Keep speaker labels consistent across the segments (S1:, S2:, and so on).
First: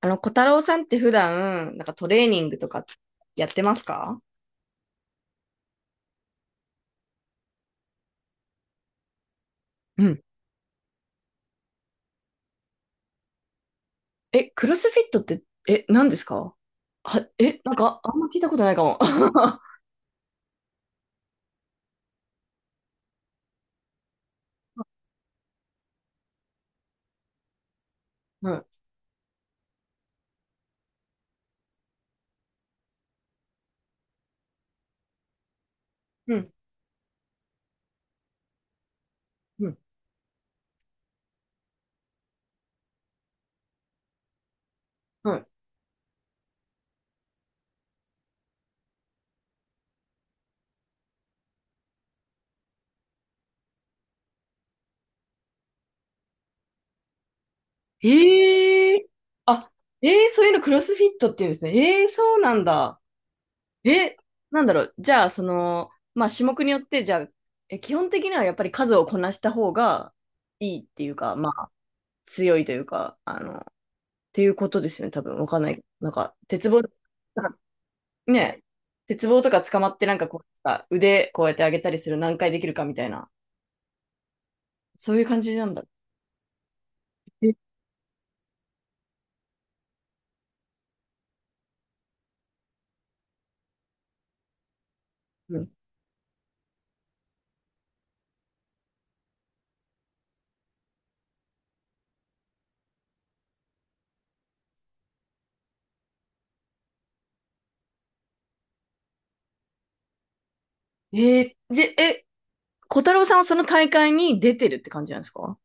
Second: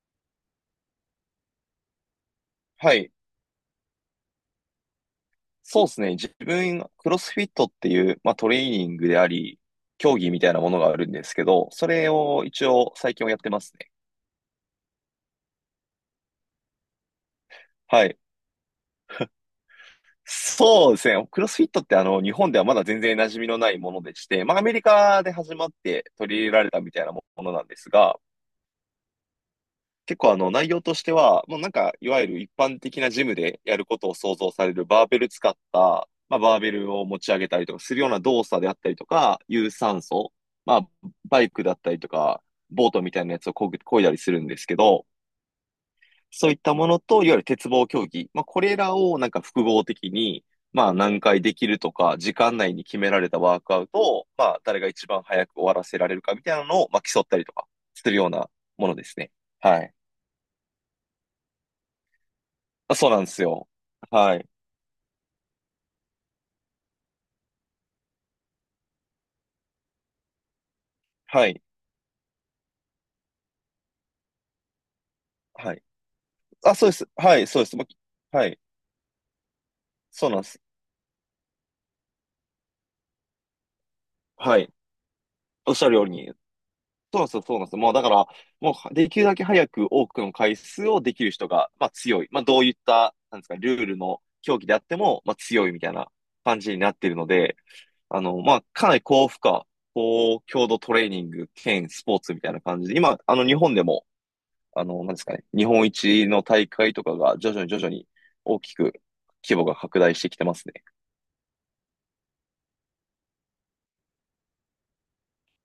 S1: 小太郎さんって普段、なんかトレーニングとか
S2: はい。
S1: やってますか？
S2: そうですね。自分、クロスフィットっていう、まあ、トレーニングであり、
S1: う
S2: 競
S1: ん。
S2: 技みたいなものがあるんですけど、それを一応最近はやってますね。
S1: え、クロスフィットって、何ですか？なんか、
S2: は
S1: あん
S2: い。
S1: ま聞いたことないかも。は
S2: そうですね。クロスフィットって日本ではまだ全然馴染みのないものでして、まあ、アメリカで始まって取り入れられたみたいなものなんですが、
S1: い。
S2: 結構内容としては、もうなんか、いわゆる一般的なジムでやることを想像されるバーベル使った、
S1: う
S2: まあ
S1: ん、
S2: バーベルを持ち上げたりとかするような動作であったりとか、
S1: う
S2: 有
S1: ん、
S2: 酸素、まあバイクだったりとか、ボートみたいなやつをこぐ、漕いだりするんですけど、
S1: は
S2: そういったものと、いわゆる鉄棒競技、まあこれらをなんか複合的に、まあ何回できるとか、時間内に決められたワークアウトを、まあ誰が一番早く終わらせられるかみたいなのを、まあ競ったりとか
S1: い。
S2: するようなものですね。
S1: あ、
S2: はい。
S1: そういうのクロスフィットって言うんですね。えー、そうなん
S2: あ、
S1: だ。
S2: そうなんですよ。
S1: え、
S2: はい。
S1: なんだろう。じゃあ、まあ、種目によって、じゃあ、基本的にはやっぱり数をこなした方がいいっていうか、
S2: は
S1: ま
S2: い。
S1: あ、強いというか、ていうことですよね、多分。わかんな
S2: はい。
S1: い。なんか、鉄
S2: あ、
S1: 棒、
S2: そうです。はい、
S1: なんか
S2: そうです。もう、はい。
S1: ね、鉄棒とか捕まってなんか
S2: そうなん
S1: こ
S2: で
S1: う
S2: す。
S1: さ、腕こうやって上げたりする何回できるかみたいな、
S2: はい。
S1: そういう感じな
S2: お
S1: ん
S2: っ
S1: だ。
S2: しゃるように。そうなんですよ、
S1: え、
S2: そうなんですよ。もうだから、もうできるだけ早く多くの回数をできる人が、まあ強い。まあどういった、なんですか、ルールの競技であっても、まあ
S1: う
S2: 強
S1: ん、
S2: いみたいな感じになっているので、まあかなり高負荷、高強度トレーニング兼スポーツみたいな感じで、今、日本でも、なんですかね、日本一の大会とかが徐々に徐々に大きく規模が拡大してきてますね。
S1: えーで、え、小太郎さんはその大会に出てるって感じなんですか？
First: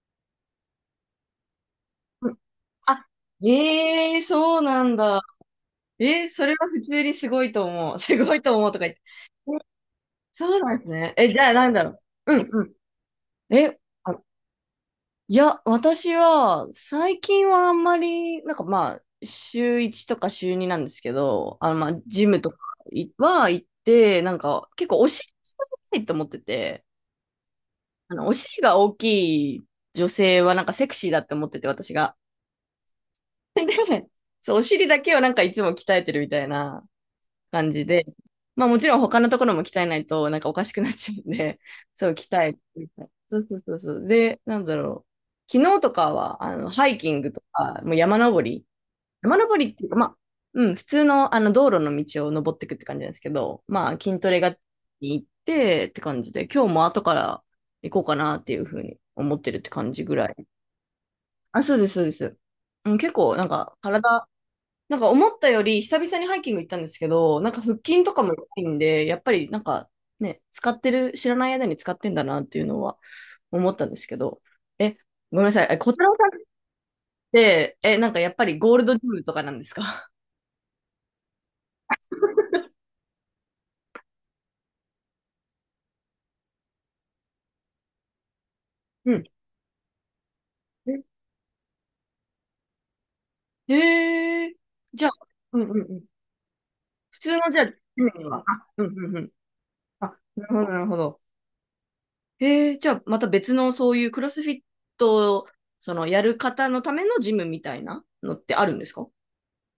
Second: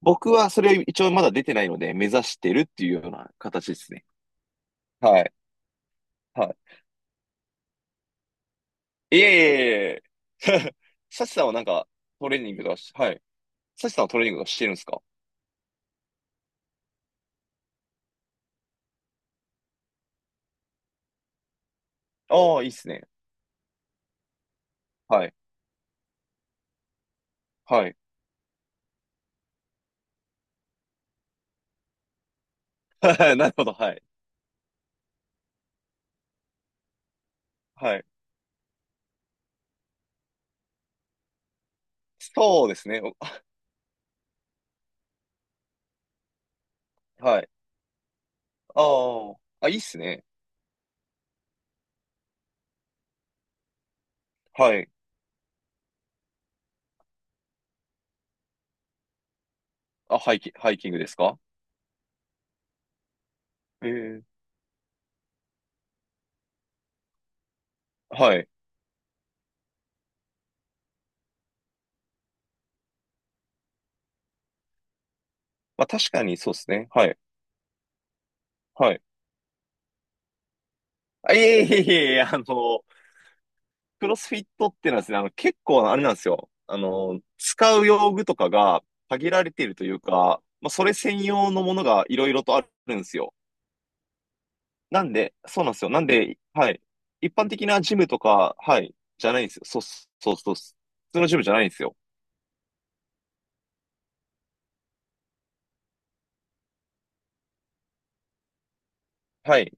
S2: 僕はそれは一応まだ出てないので、目指
S1: う
S2: し
S1: ん。
S2: てるっていう
S1: あ、
S2: ような形ですね。
S1: ええー、そうなんだ。
S2: はい。
S1: えー、それ
S2: は
S1: は普通にすごいと思う。すごいと思うとか言って。
S2: い。いえい
S1: え、
S2: えいえい
S1: そう
S2: え。
S1: なんです ね。
S2: サ
S1: え、
S2: チ
S1: じ
S2: さん
S1: ゃあ
S2: はなん
S1: なんだ
S2: か
S1: ろ
S2: ト
S1: う。う
S2: レー
S1: ん
S2: ニン
S1: う
S2: グとかし、
S1: ん。
S2: はい。
S1: え、
S2: サチさんは
S1: あ、
S2: トレーニングとかしてるんですか？
S1: いや、私は、最近はあんまり、なんかまあ、週1とか週2なんですけど、まあ、ジムと
S2: あ
S1: か
S2: あ、いいっすね。
S1: は行って、なんか、結構お
S2: は
S1: 尻
S2: い。
S1: 鍛えたいと思ってて、
S2: はい。
S1: お尻が大きい女性はなんかセクシーだって思ってて、私が。
S2: なるほど。はい。
S1: そう、お尻だけをなんかいつも鍛えてるみたいな感じ
S2: はい。
S1: で、まあもちろん他のところも鍛えないとなんかおかしくなっちゃうんで、そう、鍛えて
S2: そうで
S1: み
S2: すね。
S1: たい。
S2: お
S1: そうそうそうそう。で、なんだろう。昨日とかは、ハイキング
S2: は
S1: と
S2: い。
S1: か、もう山登り。
S2: あ
S1: 山
S2: あ。
S1: 登
S2: あ、
S1: りっ
S2: いいっ
S1: ていうか、
S2: す
S1: まあ、
S2: ね。
S1: うん、普通の、道路の道を登っていくって感じなんですけど、まあ、筋トレが
S2: はい。
S1: 行ってって感じで、今日も後から行こうかなっていうふうに思ってるって感じぐ
S2: あ、
S1: らい。
S2: ハイキングですか？
S1: あ、そうです、そうです。うん、結構、なんか、
S2: え
S1: 体、
S2: え。
S1: なんか思ったより久々にハイキング行ったんですけど、なんか腹筋とかも
S2: は
S1: い
S2: い。
S1: いんで、やっぱりなんかね、使ってる、知らない間に使ってんだなっていうのは思ったんですけど、え、ごめんなさい、え、
S2: まあ
S1: 小太
S2: 確
S1: 郎
S2: か
S1: さ
S2: に
S1: んっ
S2: そうですね。はい。
S1: て、なんかやっぱりゴール
S2: は
S1: ド
S2: い。
S1: ジムとかなんですか？
S2: あ、いえいえいえいえ、クロスフィットっていうのはですね、結構あれなんですよ。使う用具とかが
S1: うん。
S2: 限られているというか、まあ、それ
S1: え、
S2: 専用のものがいろいろとあるんですよ。
S1: へえ。
S2: な
S1: じゃあ、
S2: んで、
S1: うん
S2: そうなん
S1: うん
S2: ですよ。
S1: う
S2: な
S1: ん。
S2: んで、はい。
S1: 普
S2: 一
S1: 通
S2: 般
S1: のじゃあ、
S2: 的
S1: ジ
S2: なジム
S1: ム
S2: と
S1: には、
S2: か、
S1: あ、
S2: は
S1: うん
S2: い、
S1: うんう
S2: じ
S1: ん。
S2: ゃないんですよ。そう、
S1: あ、
S2: そう、
S1: なる
S2: そう、普
S1: ほど、なるほ
S2: 通
S1: ど。
S2: のジムじゃないんですよ。
S1: えー、じゃあまた別のそういうクロスフィットを、そのやる方のためのジムみたいなのってあるんですか？
S2: はい。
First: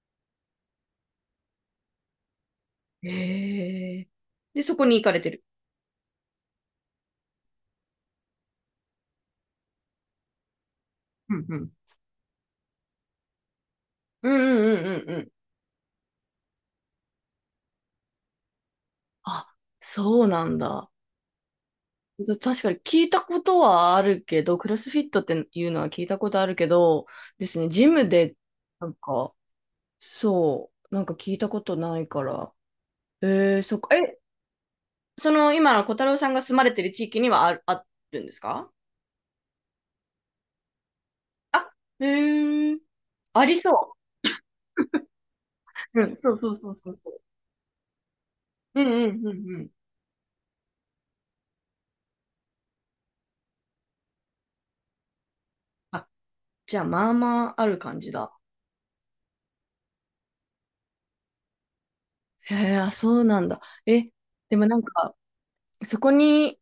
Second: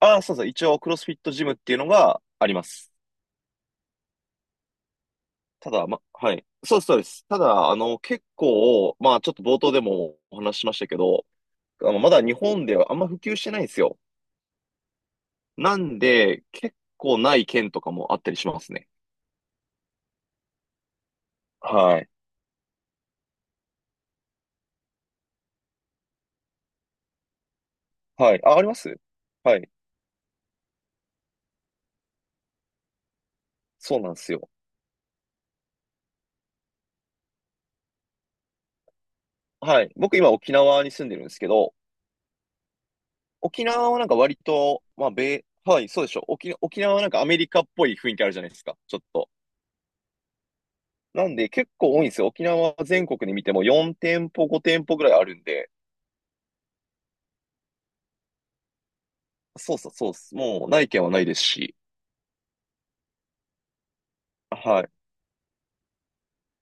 S2: ああ、そうそう。一応、クロスフィットジムっていうのがあります。
S1: ええ。で、そこに行かれてる。
S2: ただ、ま、はい。そうです、そうです。ただ、結構、まあ、ちょっと冒頭でもお話ししましたけど、
S1: うんうん。
S2: まだ日本ではあんま普及してないんですよ。
S1: うんうんうんうんうん。
S2: なんで、結構ない県とかもあったりしますね。
S1: あ、そうなんだ。
S2: はい。
S1: だ確かに聞いたことはあるけど、クロスフィットっていうのは聞いたことあるけど、ですね、ジム
S2: は
S1: で、
S2: い。あ、ありま
S1: なん
S2: す。
S1: か、
S2: はい。
S1: そう、なんか聞いたことないから。えー、そっか。
S2: そうなん
S1: え、
S2: ですよ。
S1: その、今の小太郎さんが住まれてる地域にはある、あるんですか？
S2: はい。僕今沖縄に住んでるんですけ
S1: あ、
S2: ど、
S1: えー、あり
S2: 沖縄
S1: そ
S2: はなんか割と、まあ、米、はい、
S1: う。
S2: そ
S1: う
S2: うでし
S1: ん、
S2: ょ。
S1: そうそうそう
S2: 沖
S1: そう
S2: 縄はなん
S1: そ
S2: かアメリカっぽい雰囲気あるじゃないですか。
S1: う。うん
S2: ちょっ
S1: うん
S2: と。
S1: うんうん。
S2: なんで結構多いんですよ。沖縄は全国で見ても4店舗、5店舗ぐらいあるんで、
S1: あ、じゃあ、まあまあある感じだ。
S2: そうそうそうっす。もうない県はないですし。
S1: へえ、あ、そうなんだ。え、でもな
S2: は
S1: ん
S2: い。
S1: か、そこに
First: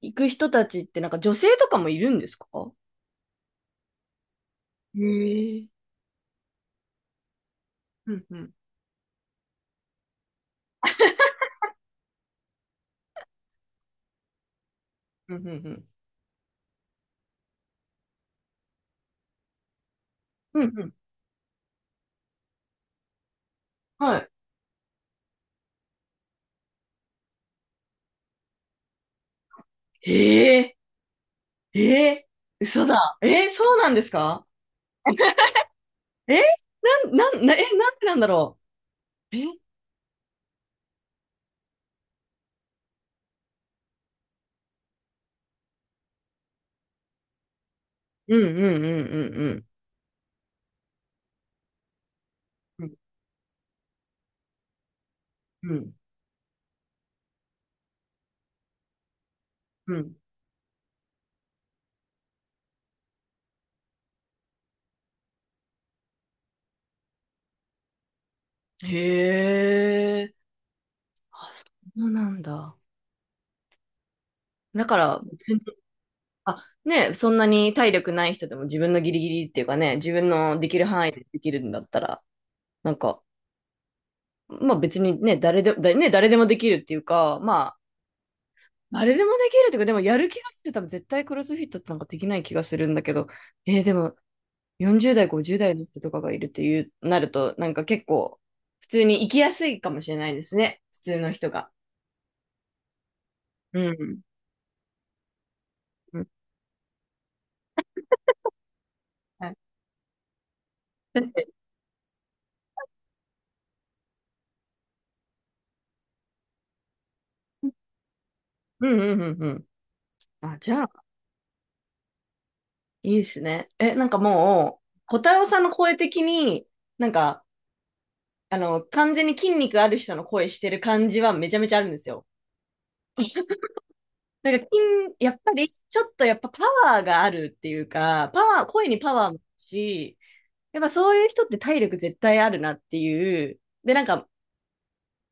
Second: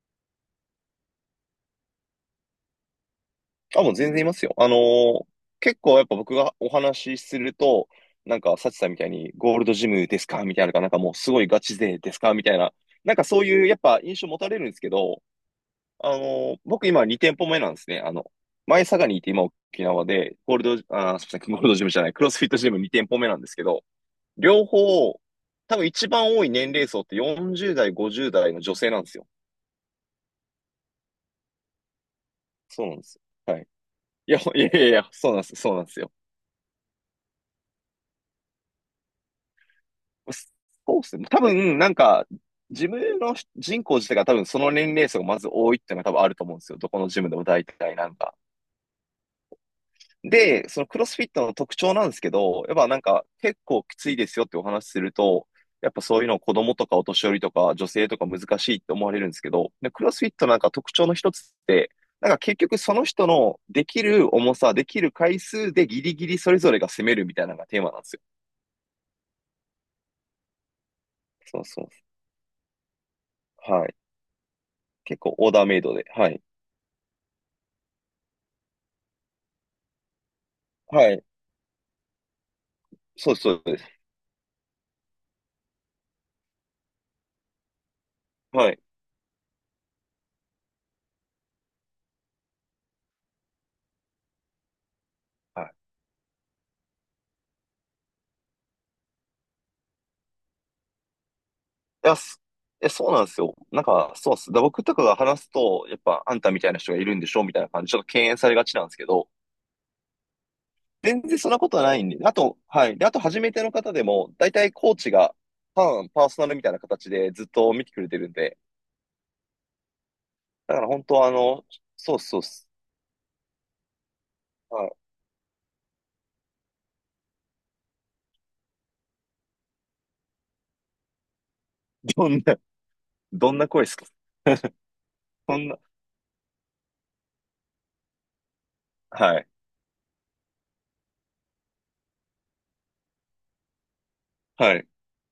S1: 行く人たちって、なんか女性とかもいるんですか？
S2: あ、もう全然いますよ。
S1: へえ。
S2: 結構やっぱ僕がお話しすると、
S1: うんう
S2: なん
S1: ん。
S2: か、サチさんみたいに、ゴールドジムですかみたいなのか、なんかもうすごいガチ勢ですかみたいな、なんかそういう、やっぱ印象持たれるんですけど、
S1: うんうんうん。
S2: あの僕今2店舗目なんですね。前佐賀にいて今沖縄で、ゴー
S1: う
S2: ル
S1: んうん。
S2: ド、あー、すみません、ゴールドジムじゃない、クロスフィットジム2店舗目なんですけど、
S1: はい。
S2: 両方、多分一番多い年齢層って40代、50代の女性なんですよ。
S1: へえ、ええ、
S2: そ
S1: 嘘
S2: うなんで
S1: だ。
S2: す。
S1: え、
S2: はい。
S1: そうなんです
S2: いや、
S1: か？
S2: いやいやいや、そうなんです、そうなんですよ。
S1: え、なんでなんだろう。え、
S2: そうですね。多分、なんか、自分の人口自体が多分その年齢層がまず多いっていうのが多分あると思うんですよ。どこのジムでも大体なんか。
S1: うんうんうんうん
S2: で、そのクロスフィットの特徴なんですけど、やっ
S1: うんう
S2: ぱ
S1: ん。
S2: なんか結構きついですよってお話しすると、
S1: う
S2: やっ
S1: ん
S2: ぱそういうのを子供とかお年寄りとか女性とか難しいって思われるんですけど、で
S1: う
S2: クロ
S1: ん。
S2: スフィットなんか特徴の一つって、なんか結局その人のできる重さ、できる回数でギリギリそれぞれが攻めるみたいなのがテーマなんですよ。
S1: へえ、あ、
S2: そう
S1: そ
S2: そ
S1: うなんだ。
S2: う。はい。
S1: だか
S2: 結
S1: ら、
S2: 構オ
S1: 別、
S2: ーダーメイドで。はい。
S1: あ、ね、そんなに体力ない人でも自分のギリギリっていうかね、自分のできる範
S2: は
S1: 囲
S2: い。
S1: でできるんだったら、なんか、
S2: そうです、そうです。
S1: まあ別にね、誰でも、だね、誰でもできるっていうか、まあ、
S2: はい。
S1: 誰でもできるっていうか、でもやる気がして多分絶対クロスフィットってなんかできない気がするんだけど、えーでも40代、50
S2: はい。
S1: 代の人とかがいるっていう、なると、なんか結構、普通に生きやすいかもしれないですね、普通の人が。
S2: いや、すえ、そうなんですよ。なん
S1: う
S2: か、
S1: ん。
S2: そうっす。だ僕とかが話すと、やっ
S1: う
S2: ぱ、
S1: ん。
S2: あんたみたいな人がいるんでしょみたいな感じで、ちょっと敬遠されがちなんですけど、
S1: はい。だっ
S2: 全然
S1: て。
S2: そんなことはないんで、あと、はい。で、あと、初めての方でも、大体コーチが、パーソナルみたいな形でずっと見てくれてるんで、
S1: うんうんうんうん。あ、じ
S2: だか
S1: ゃ
S2: ら
S1: あ、
S2: 本当は、あの、そうっす、そうっす。
S1: いいですね。え、なんかも
S2: はい。
S1: う、小太郎さんの声的に、なんか、完全に筋肉ある人の声してる感じはめちゃめちゃあるんですよ。
S2: どんな、どんな声ですか？
S1: なんか筋、やっぱ
S2: そん
S1: り、
S2: な、
S1: ちょっとやっぱパワーがあるっていうか、パワー、声にパワー
S2: は
S1: もある
S2: い。
S1: し、やっぱそういう人って体力絶対あるなっていう。で、なんか、
S2: はい。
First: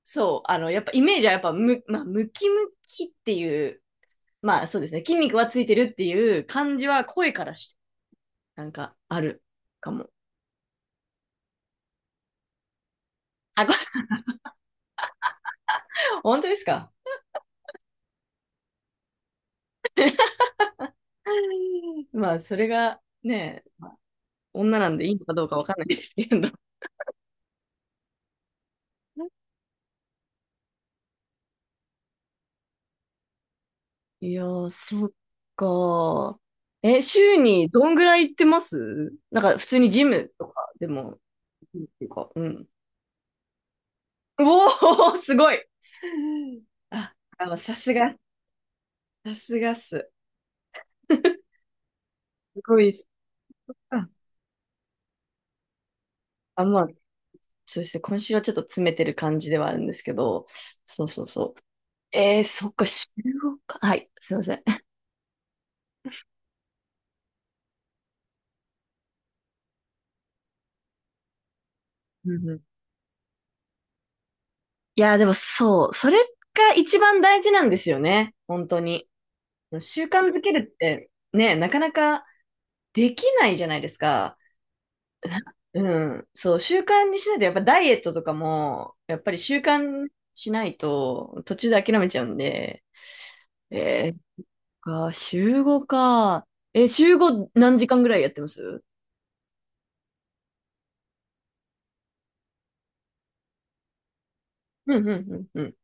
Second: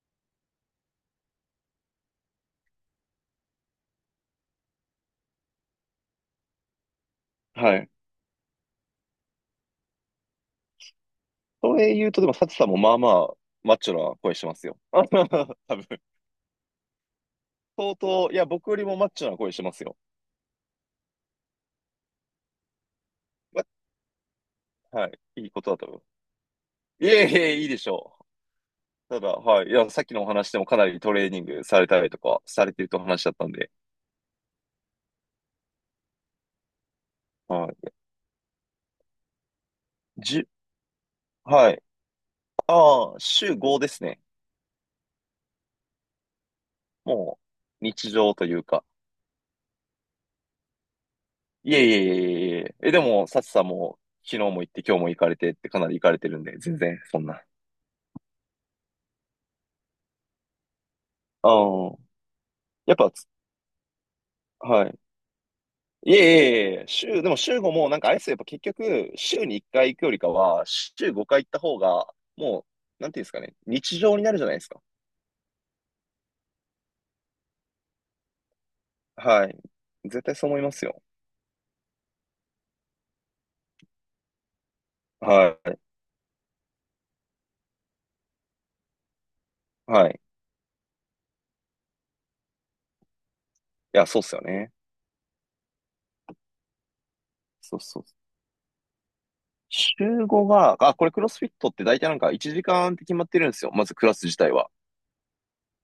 S1: そう、やっぱイメージはやっぱむ、まあ、ムキムキっていう、まあそうですね、筋肉はついてるっていう感じは声からし
S2: は
S1: て、
S2: い。
S1: なんかあるかも。
S2: それ言うと、でも、サチさんもまあまあ、
S1: あ、こ
S2: マッチョ
S1: れ、
S2: な声してますよ。多分。
S1: 本当ですか？
S2: 相当、いや、僕よりもマッチョな声してますよ。
S1: まあ、それがね、女なんで
S2: は
S1: いい
S2: い。
S1: のか
S2: い
S1: どう
S2: い
S1: か
S2: こ
S1: わ
S2: と
S1: か
S2: だ
S1: んな
S2: と
S1: い
S2: 思
S1: ですけど。
S2: う。いえいえ、いいでしょう。ただ、はい。いや、さっきのお話でもかなりトレーニングされたりとか、されてると話だったんで。
S1: いやー、そっか。え、週に
S2: は
S1: ど
S2: い。
S1: んぐらい行ってます、なんか、普通にジム
S2: じ
S1: と
S2: ゅ、
S1: かでも、っ
S2: はい。
S1: ていうか、うん。
S2: ああ、週5ですね。
S1: おお、すごい。あ、
S2: も
S1: さ
S2: う、
S1: す
S2: 日
S1: が、
S2: 常というか。
S1: さすがっす。
S2: いえいえいえいえ
S1: す
S2: いえ。
S1: ごい
S2: え、
S1: っ
S2: で
S1: す。
S2: も、サチさんも、
S1: あ、
S2: 昨日も行って、今日も行かれてってかなり行かれてるんで、
S1: あ、
S2: 全
S1: まあ、
S2: 然、そんな。あ
S1: そうですね。今週はちょっと詰めてる感じではあるんですけど、そうそうそう。
S2: あ、
S1: えー、そっか、
S2: やっ
S1: 週
S2: ぱ、
S1: ごか。はい、すいません。
S2: はい。いえいえいえ、週、でも週5もなんかあれですよ、やっぱ結局、週に1回行くよりかは、週5回行った方が、
S1: うんうん。
S2: もう、なんていうんですかね、日常になるじゃないですか。
S1: いや、でもそう、それが一番大事なんですよね。本当に。
S2: はい。
S1: 習
S2: 絶
S1: 慣
S2: 対
S1: づ
S2: そう
S1: け
S2: 思い
S1: る
S2: ま
S1: っ
S2: すよ。
S1: て、ね、なかなかできないじゃないですか。
S2: は
S1: うん。そう、習慣にしないと、やっぱダイエットとかも、やっぱり習
S2: い。
S1: 慣
S2: はい。い
S1: しないと、途中で諦めちゃうんで、
S2: や、
S1: えー、
S2: そうっすよね。
S1: か、週5か。え、週5
S2: そ
S1: 何
S2: う
S1: 時
S2: そ
S1: 間
S2: う。
S1: ぐらいやってます？
S2: 週5が、あ、これクロスフィットって大体なんか1時間って決まってるんですよ。まずクラス自体は。
S1: うんうんうんうん。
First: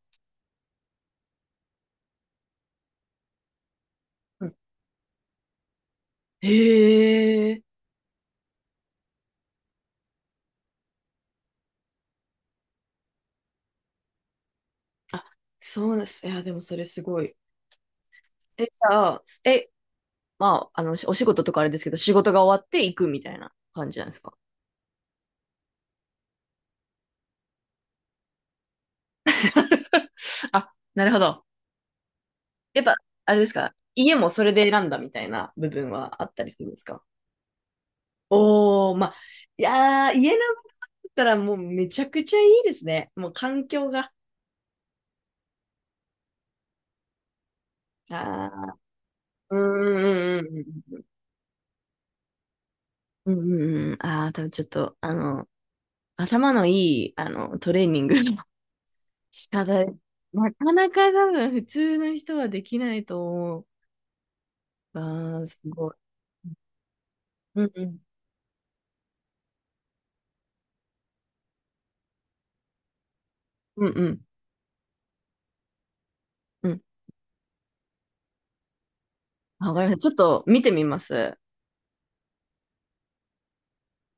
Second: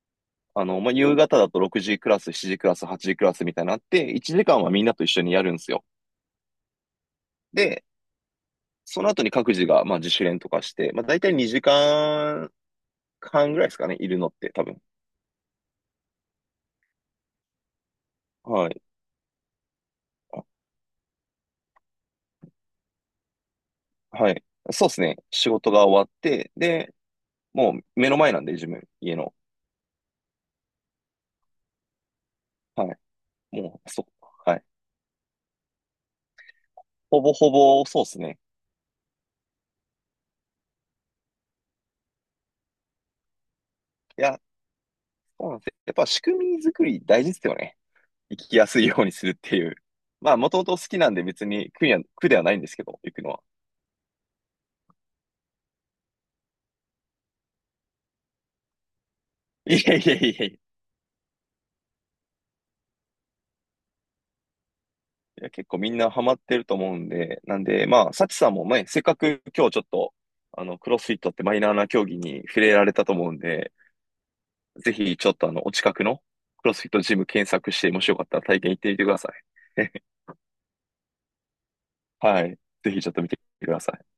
S2: まあ、夕方だと6時クラス、7時クラス、8時クラスみたいになのあって、1
S1: うん、
S2: 時間はみんなと一緒にやるんですよ。
S1: へえ。
S2: で、その後に各自が、まあ、自主練とかして、まあ、大体2時半ぐらいですかね、いるのって多分。
S1: あ、そうなんです。いや、でもそれすごい。え、
S2: は
S1: じ
S2: い。
S1: ゃあ、え、
S2: あ
S1: まあ、お仕事とかあれですけど、仕事が終わって行くみたいな感じなんです
S2: は
S1: か？
S2: い。そうですね。仕事が終わって、で、もう目の前なんで、自分、家の。
S1: あ、なるほど。やっ
S2: は
S1: ぱ、あれです
S2: い。
S1: か、
S2: もう、そ
S1: 家
S2: う。
S1: もそれ
S2: はい。
S1: で選んだみたいな部分はあったりするんですか？
S2: ほぼほぼ、そうですね。
S1: おー、まあ、いやー、家なんだったらもうめちゃくちゃいいですね。もう環境が。
S2: いや、そうなんですよ。やっぱ仕組み作り大事ですよね。生きや
S1: あ
S2: すいようにするっ
S1: ー、
S2: て
S1: う
S2: いう。ま
S1: ん
S2: あ、
S1: うん
S2: も
S1: うん
S2: ともと好き
S1: うん。
S2: なんで別に苦には、苦ではないんですけど、行くの
S1: うん
S2: は。
S1: うんうん。ああ多分ちょっと、頭のいい、トレーニングの 仕
S2: い
S1: 方、
S2: やいやいや
S1: な
S2: いや。
S1: かなか多分普通の人はできないと思う。あ
S2: い
S1: あ、
S2: や、
S1: す
S2: 結構
S1: ご
S2: み
S1: い。
S2: んなハマってると思うんで、な
S1: う
S2: ん
S1: んう
S2: で、
S1: ん
S2: まあ、サチさんもね、せっかく今日ちょっと、クロスフィットってマイナーな競技に触れられたと思うんで、
S1: うんうん。
S2: ぜひ、ちょっとあの、お近くの
S1: う
S2: クロ
S1: ん。
S2: スフィットジム検索して、もしよかったら体験行ってみてくださ
S1: わかり
S2: い。
S1: ました。ちょっ と見てみます。
S2: はい。ぜひちょっと見てください。